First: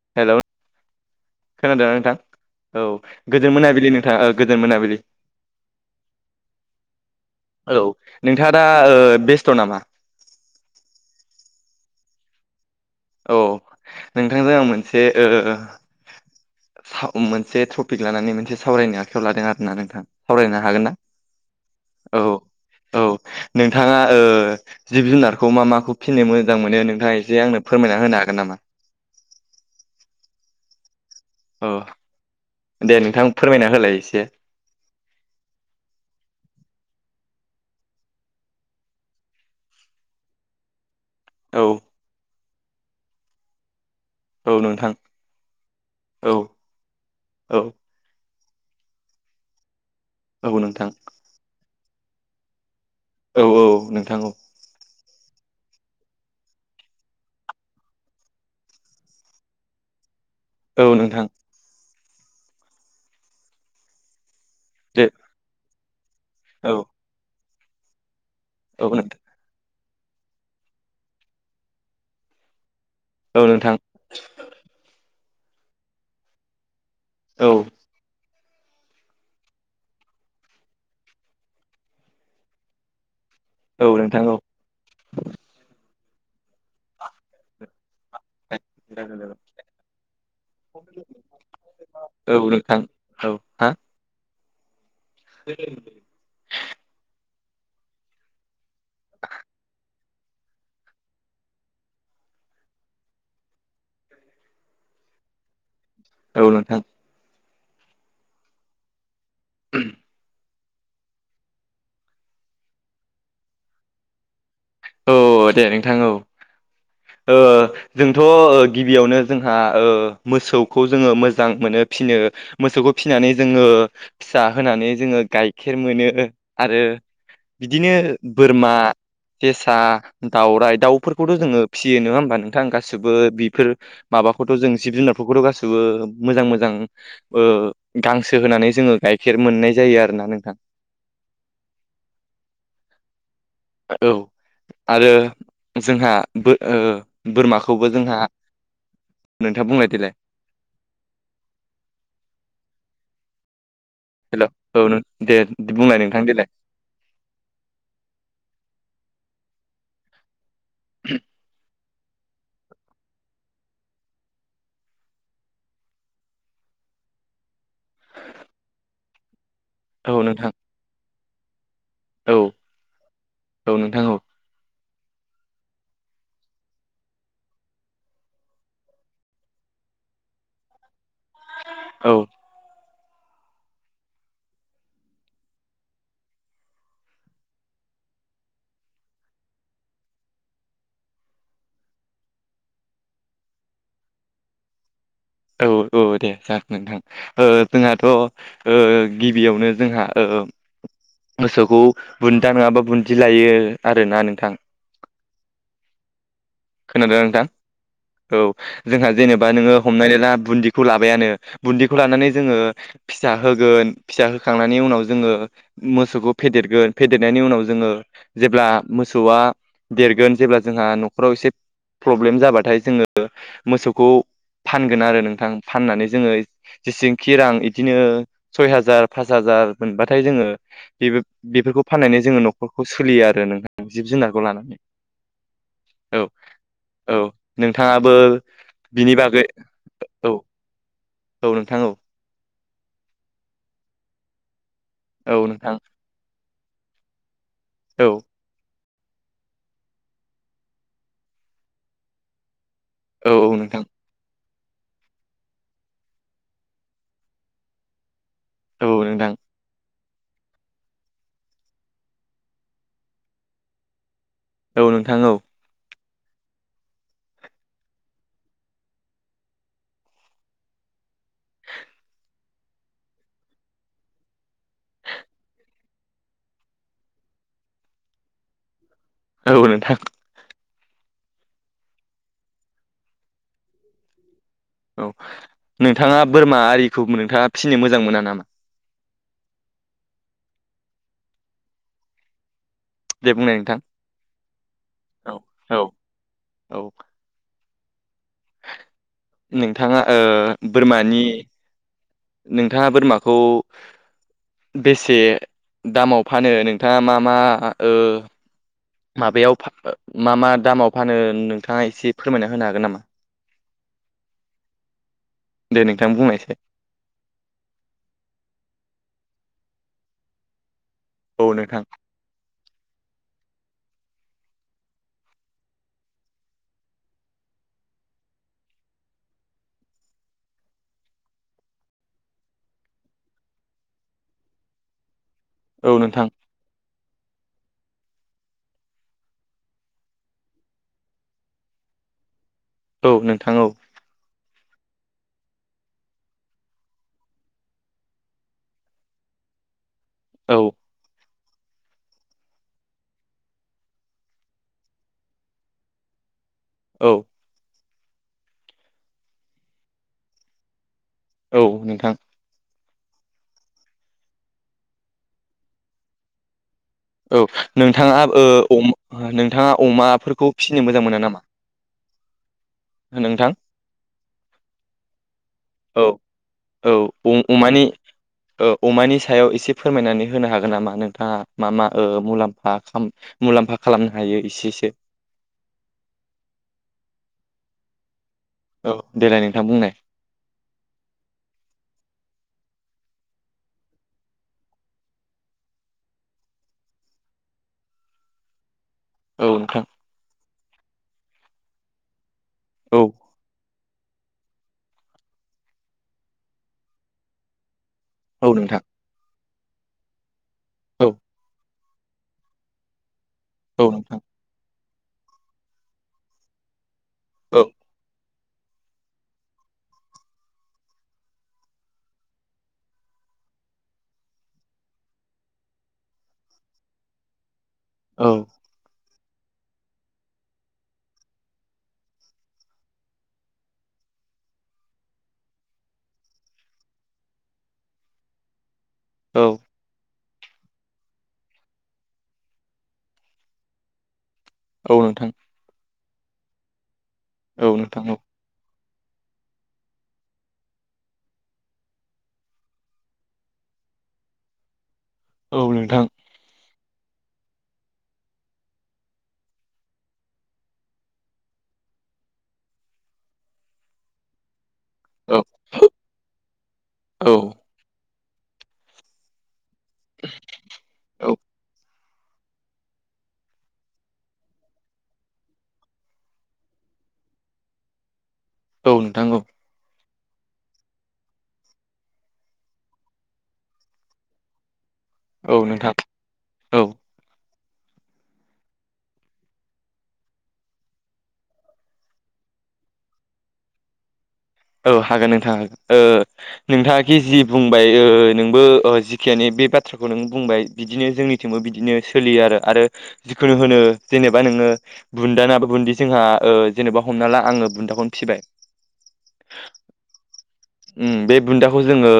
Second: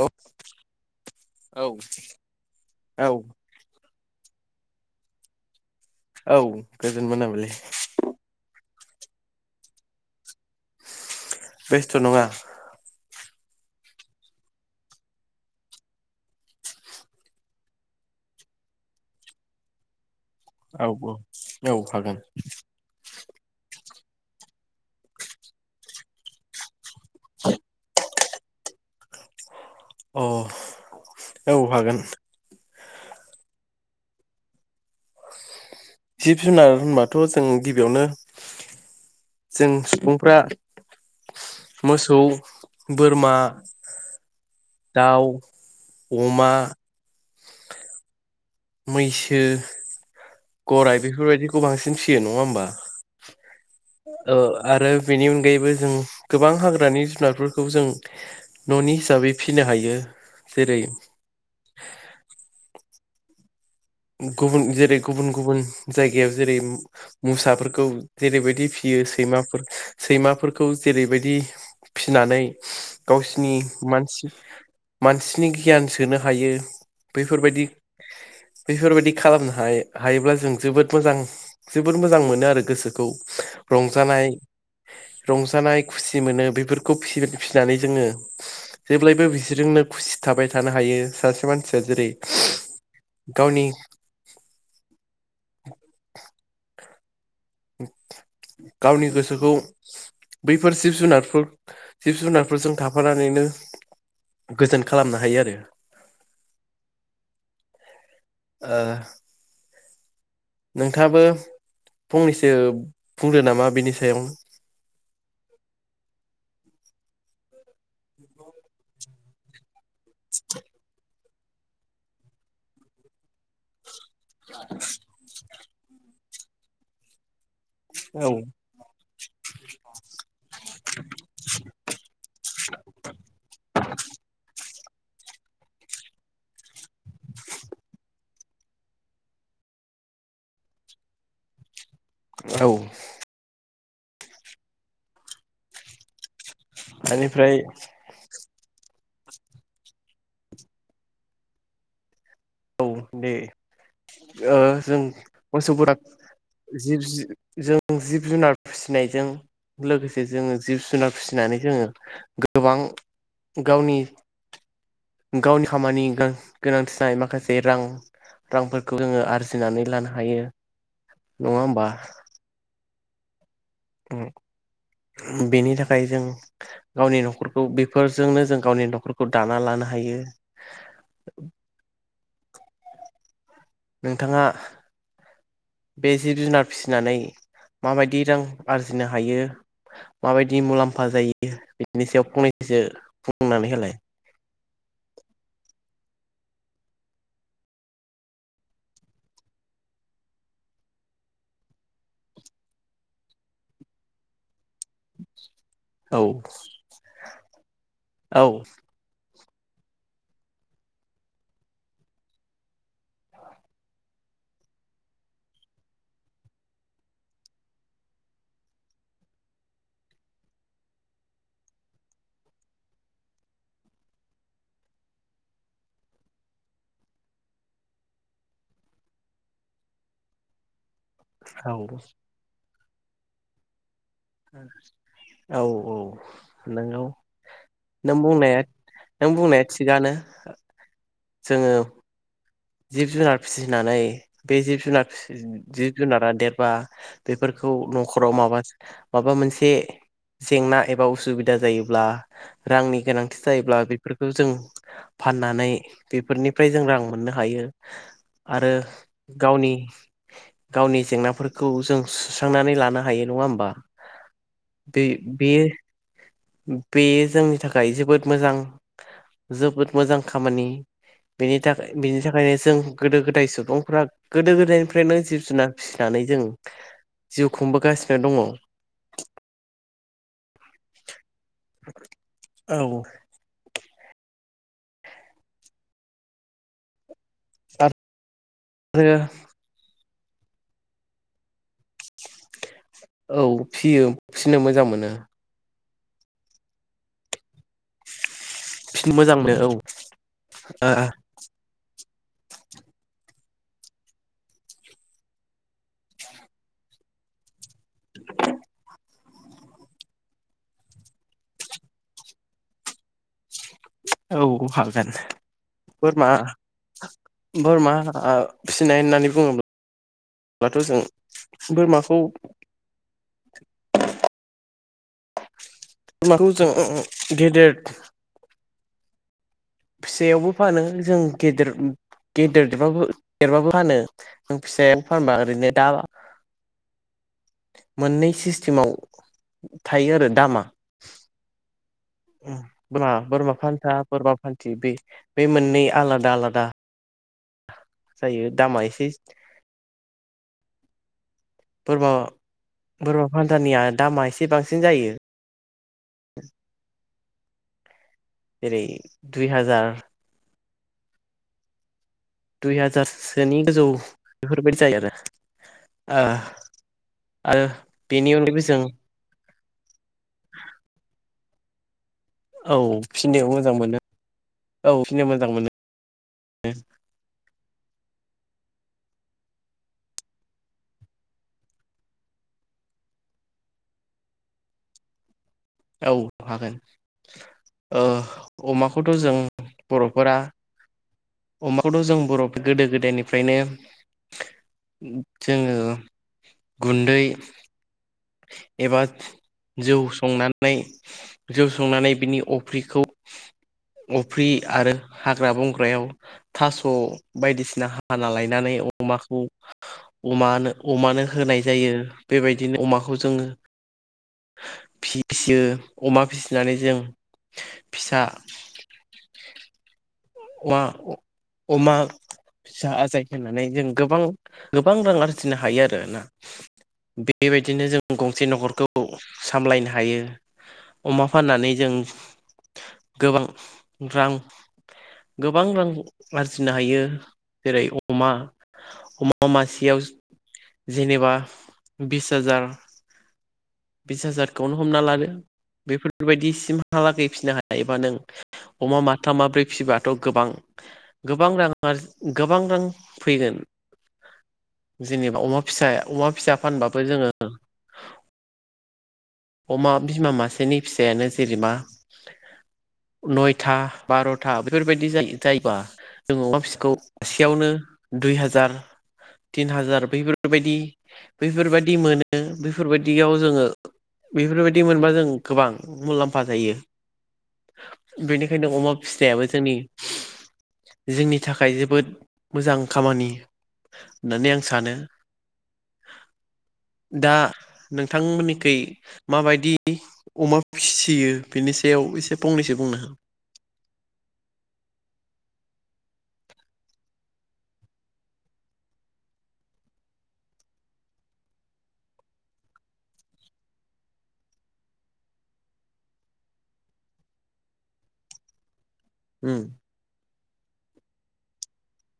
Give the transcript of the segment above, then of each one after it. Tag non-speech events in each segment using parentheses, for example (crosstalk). औ हेलौ औ खोनादोंना नोंथां औ गोद गोजोन मोनाबिलि नोंथाङा ओ गोदोन मोनाबिलि औ गोजोन मोनाबिलिनि। हेलौ नोंथाङा दा ओ बेस्थ नामा। बेस्थ नङा। औ नोंथांजों आं मोनसे ओ सा मोनसे टपिक लानानै मोनसे सावरायनो आखायाव लादों आर ना नोंथां। सावरायनो हागोन औ ना औ औ हागोन। औ नोंथाङा ओ जिब जुनारखौ मा माखौ फिननो मोजां मोनो नोंथाङा एसे आंनो फोरमायना होनो हागोन नामा? अ औ हागोन। दे नोंथां फोरमायना होलाय एसे जिब जुनार होनबाथ जों गिबियावनो जों सुबुंफ्रा औ मोसौ बोरमा औ नोंथां दाउ औ अमा औ मैसो औ नोंथां गराय बेफोरबायदिखौ बांसिन फिसियो नङा होमबा। औ औ नोंथां औ ओ आरो बेनि अनगायैबो जों गोबां हाग्रानि जुनारफोरखौ जों ननि हिसाबै फिनो हायो। जेरै औ नोंथां। गुबुन जेरै दे गुबुन गुबुन जायगायाव जेरै औ मोसाफोरखौ जेरैबायदि औ फिसियो नोंथां सैमाफोर सैमाफोरखौ जेरैबायदि फिनानै औ गावसिनि नोंथां मानसि मानसिनि गियान सोनो हायो औ बैफोरबायदि बेफोरबायदि खालामनो हाय हायोब्ला जों जोबोद मोजां। जोबोर मोजां मोनो आरो गोसोखौ‌ औ नोंथां रंजानाय औ रंजानाय खुसि मोनो बेफोरखौ फिसि फिसिनानै जोङो। जेब्लायबो बिसोरजोंनो खुसि थाबाय थानो हायो सासे मानसिया जेरै उम थां गावनि (inaudible) गावनि गोसोखौ बैफोर जिब जुनारफोर जिब जुनारफोरजों थाफानानैनो गोजोन खालामनो हायो आरो औ नोंथां। ओ (inaudible) नोंथाबो फंनैसो बुंदो नामा बेनि सायाव। औ दे नोंथां औ। ओ जोंथ ओ गिबियावनो जोंहा ओ मोसौखौ जोङो मोजां मोनो फिनो मोसौखौ फिसिनानै जोङो फिसा होनानै जोङो गाय खेर मोनो आरो बिदिनो औ बोरमा जेसा दाउराइ दाउफोरखौथ जोङो फिसियो नोङा होमबा नोंथां गासिबो बेफोर माबाखौथ जों जिब जुनारफोरखौथ गासैबो मोजां मोजां ओ गांसो होनानै जोङो गाइखेर मोननाय जायो आरोना नोंथां। औ औ आरो जोंहा बो ओ बेनिफ्राय बोरमाखौबो जोंहा नोंथाङा बुंनाय देलाय। औ दे हेल' ओ औ जों नों दे बुंलाय मोसौफोराद नोंथां देलाय जिब जों जिब जुनार फुसिनायजों लोगोसे जोङो जिब जुनार फुसिनानै जोङो गोबां गावनि गावनि खामानि गां गोनांथिनाय जानाय माखासे बे रां रांफोरखौ जोङो आरजिनानै लानो औ हायो नोंथां नङा होनबा। औ, औ नोंथां। औ (unintelligible) बेनि थाखाय जों गावनि न'खरखौ बेफोरजोंनो जों गावनि न'खरखौ दाना लानो हायो। औ। नोंथाङा बे जिब जुनार फिसिनानै माबायदि रां आरजिनो हायो? माबायदि मुलाम्फा जायो बिनि सायाव फंनैसो बुंनानै होलाय। औ औ दे जागोन नोंथां। ओ जोंहाथ'ओ गिबियावनो जोंहा ओ मोसौखौ बुन्दा नोङाबा बुन्दि लायो आरोना नोंथां औ खोनादोंना नोंथां औ जोंहा जेनेबा नोङो हमनानै ला बुन्दिखौ लाबायानो, बुन्दिखौ लानानै जोङो फिसा होगोन, फिसा होखांनायनि उनाव जोङो मोसौखौ फेदेरगोन फेदेरनायनि उनाव जोङो जेब्ला मोसौआ देरगोन जेब्ला जोंहा न'खराव एसे प्रब्लेम जाबाथाय जोङो मोसौखौ फानगोन आरो नोंथां। फाननानै जोङो जेसेंखि रां इदिनो सय हाजार पास हाजार मोनबाथाय जोङो बेबो बेफोरखौ फाननानै जोङो न'खरखौ सोलियो आरो नोंथां जिब जुनार औ औ। नोंगौ औ नोंथाङाबो नों बुंनाया बिनि नों बागै बुंनाया थिगानो। औ औ जोङो नोंथां औ। जिब जुनार फिसिनानै बे जिब जुनार फिसि औ नोंथां जिब जुनारा देरबा बेफोरखौ औ न'खराव माबा माबा मोनसे जेंना एबा उसुबिदा जायोब्ला रांनि औ गोनांथि औ जायोब्ला नोंथां बेफोरखौ जों फाननानै बेफोरनिफ्राय जों रां मोननो हायो। आरो औ नोंथां गावनि गावनि जेंनाफोरखौ जों सुस्रांनानै लानो हायो नङा होमबा? औ बे नोंथां औ बेयो बे जोंनि थाखाय जोबोद मोजां जोबोद मोजां खामानि। बेनि थाखाय बिनि थाखायनो जों गोदो गोदाय सुबुंफ्रा गोदो गोदायनिफ्रायनो जिब जुनार फिसि नानै जों जिउ खुंबोगासिनो दङ'। औ नोंथां। औ। औ नोंथाङा बोरमा आरिखौ नोंथाङा फिसिनो मोजां मोना नामा? आरो दे औ बुंनाय नोंथां फियो फिनो मोजां मोनो। औ औ औ। फिनो मोजां मोनो औ। नोंथाङा ओ बोरमानि नोंथाङा बोरमाखौ बेसे दामाव फानो नोंथाङा मा मा ओ माबायाव फा मा मा दामाव फानो नोंथाङा एसे फोरमायना होनो हागोन नामा? औ हागोन, दे नोंथां बोरमा बुंनायसै बोरमा ओ फिनाय होननानै बुङोब्लाथ' जों औ नोंथां बोरमाखौ बोरमाखौ जों गेदेर फिसायावबो फानो जों गेदेर गेदेर देरबाबो देरबाबो फानो फिसायानो फानबा ओरैनो दा औ नोंथां मोननै सिस्टेमाव थायो आरो दामा उम बोरमा औ बोरमा नोंथां औ फानथा बोरमा फान थि बे बे मोननै आलादा आलादा जायो दामा एसे औ बोरमा बोरमा फान्थानिया दामा एसे बांसिन जायो औ जेरै दुइ हाजार। औ नोंथां। दुइ हाजारसोनि गोजौ बेफोरबायदि जायो आरो। ओ औ आरो नोंथाङा बेनि ओ अनगायैबो जों अमा नोंथाङा अमाफोरखौ फिसिनो मोजां मोना नामा? औ फिनो नोंथां मोजां मोनो, औ फिनो मोजां मोनो। औ औ अ-अमानि ओ अमानि सायाव एसे फोरमायनानै होनो हागोन नामा नोंथाङा? मा मा ओ मुलाम्फा खाम मुलाम्फा खालामनो हायो एसेसो औ हागोन ओ औ अमाखौथ' जों देलाय नोंथां बुंनाय बर'फोरा अमाखौथ' जों बर' गोदो गोदायनिफ्रायनो जोङो गुन्दै एबा औ नोंथां जौ संनानै जौ संनानै बिनि औ अफ्रिखौ अफ्रि आरो हाग्रा बंग्रायाव थास' बायदिसिना हाना औ लायनानै नोंथां अमाखौ अमानो औ अमानो होनाय जायो बेबायदिनो अमाखौ जोङो औ फिसियो अमा फिसिनानै जों औ फिसा अमा अ अमा फिसा आजाय होनानै जों गोबां गोबां रां आरजिनो हायो आरो ना बेबायदिनो जों गंसे औ न'खरखौ सामलायनो हायो अमा फाननानै जों गोबां रां गोबां रां आरजिनो हायो जेरै अमा औ अमा मासेयाव जेनेबा बिस हाजार बिस हाजारखौनो हमना औ लादो नोंथां बेफोरबायदिसिमहालागै फिनो औ हायोबा नोंथां नों औ - अमा माथाम माब्रै फिबाथ' गोबां गोबां रां आरजि गोबां रां फैगोन जेनेबा अमा औ फिसा नोंथां अमा फिसा फानबाबो जोङो अमा बिमा मासेनि फिसायानो जेरैबा नयथा बार' था बेफोरबायदि जायो औ जायोबा जों अमा फिसाखौ औ मासेयावनो दुइ हाजार तिन हाजार बैफोरबायदि औ बैफोरबायादि मोनो बेफोरबायदियाव जोङो बेफोरबायदि मोनबा जों गोबां मुलाम्फा जायो बेनिखायनो अमा औ नोंथां औ फिनायाबो जोंनि जोंनि थाखाय जोबोद मोजां खामानि दानिया आं सानो औ नोंथां औ दा नोंथांमोननिखै माबायदि अमा फिसियो बेनि सायाव एसे फंनैसो बुंना हो औ हागोन नोंथां नोंथाङााखि जि बुंबाय नोंबो जिखियानो बे बाथ्राखौ नों बुंबाय बिदिनो जोंनिथिंबो बिदिनो सोलियो आरो आरो जिखुनु होनो जेनेबा नोङो बुन्दा ना बुन्दि जोंहा जेनेबा हमना ला आङो बुन्दाखौनो फिबाय उम। उम बे बुन्दाखौ जोङो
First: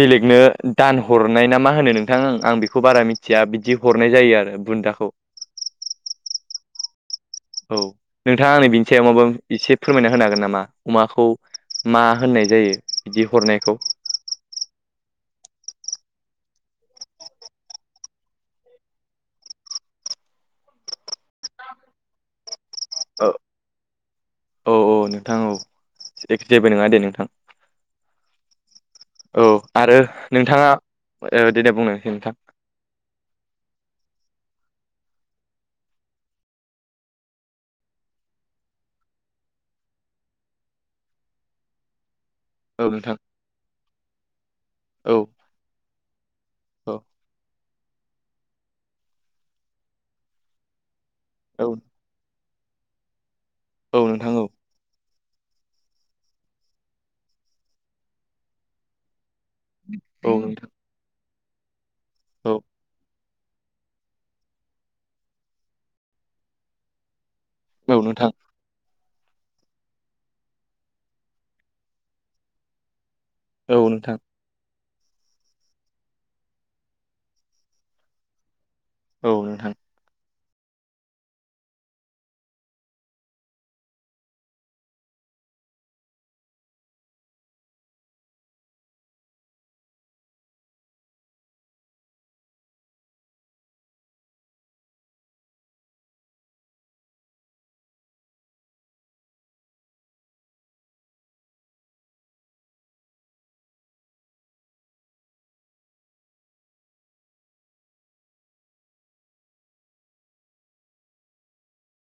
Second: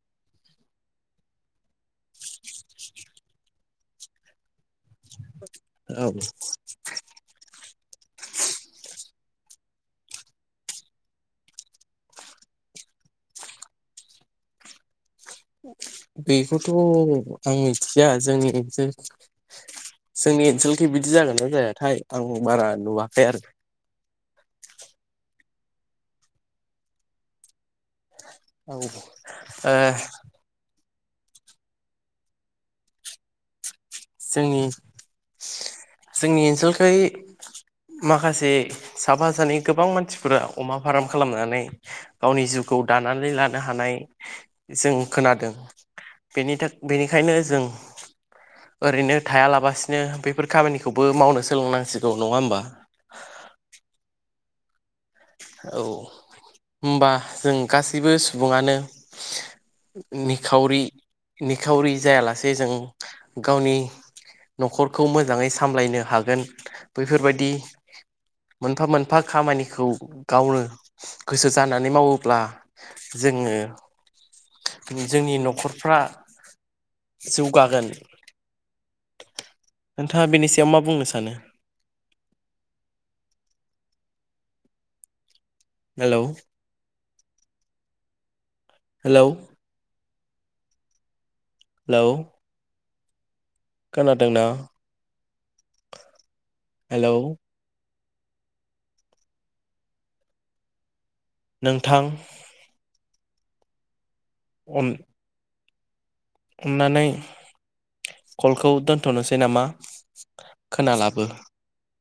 बेलेगनो दान हरनाय ना मा होनो नोंथां? आं बेखौ बारा मिथिया बिदि हरनाय जायो आरो बुन्दाखौ। औ। औ नोंथाङा आंनो बिनि सायाव माबा एसे फोरमायना होनो हागोन नामा? अमाखौ मा होननाय जायो बिदि हरनायखौ? बेखौथ' आं मिथिया जोंनि जो जोंनि ओनसोलखै बिदि जागोन ना जायाथाय आं बारा नुवा औ औ औ नोंथां औ एखे जेबो नङा दे नोंथां औ ओ औ आरो नोंथाङा देनै बुंनायसाय नोंथां जोंनि जोंनि ओनसोलखाय माखासे साफा सानै गोबां मानसिफोरा अमा फार्म खालामनानै गावनि जिउखौ औ नोंथां दानानै लानो हानाय जों औ खोनादों बेनि थाख बेनिखायनो जों ओरैनो थायालाबासिनो बेफोर खामानिखौबो मावनो औ सोलोंनांसिगौ नङा होमबा औ नोंथां औ। औ होनबा जों गासैबो सुबुङानो औ नोंथां निखावरि निखावरि जायालासे औ जों गावनि न'खरखौ मोजाङै सामलायनो हागोन बैफोरबायदि औ नोथां। मोनफा मोनफा खामानिखौ गावनो गोसो जानानै मावोब्ला जोङो औ नोंथां जोंनि न'खरफ्रा जौगागोन औ नोंथां। नोंथाङा बेनि सायाव मा बुंनो सानो? हेलौ हेलौ हेलौ खोनादोंना? हेलौ नोंथां अन अननानै कलखौ दोनथ'नोसै नामा? खोनालाबो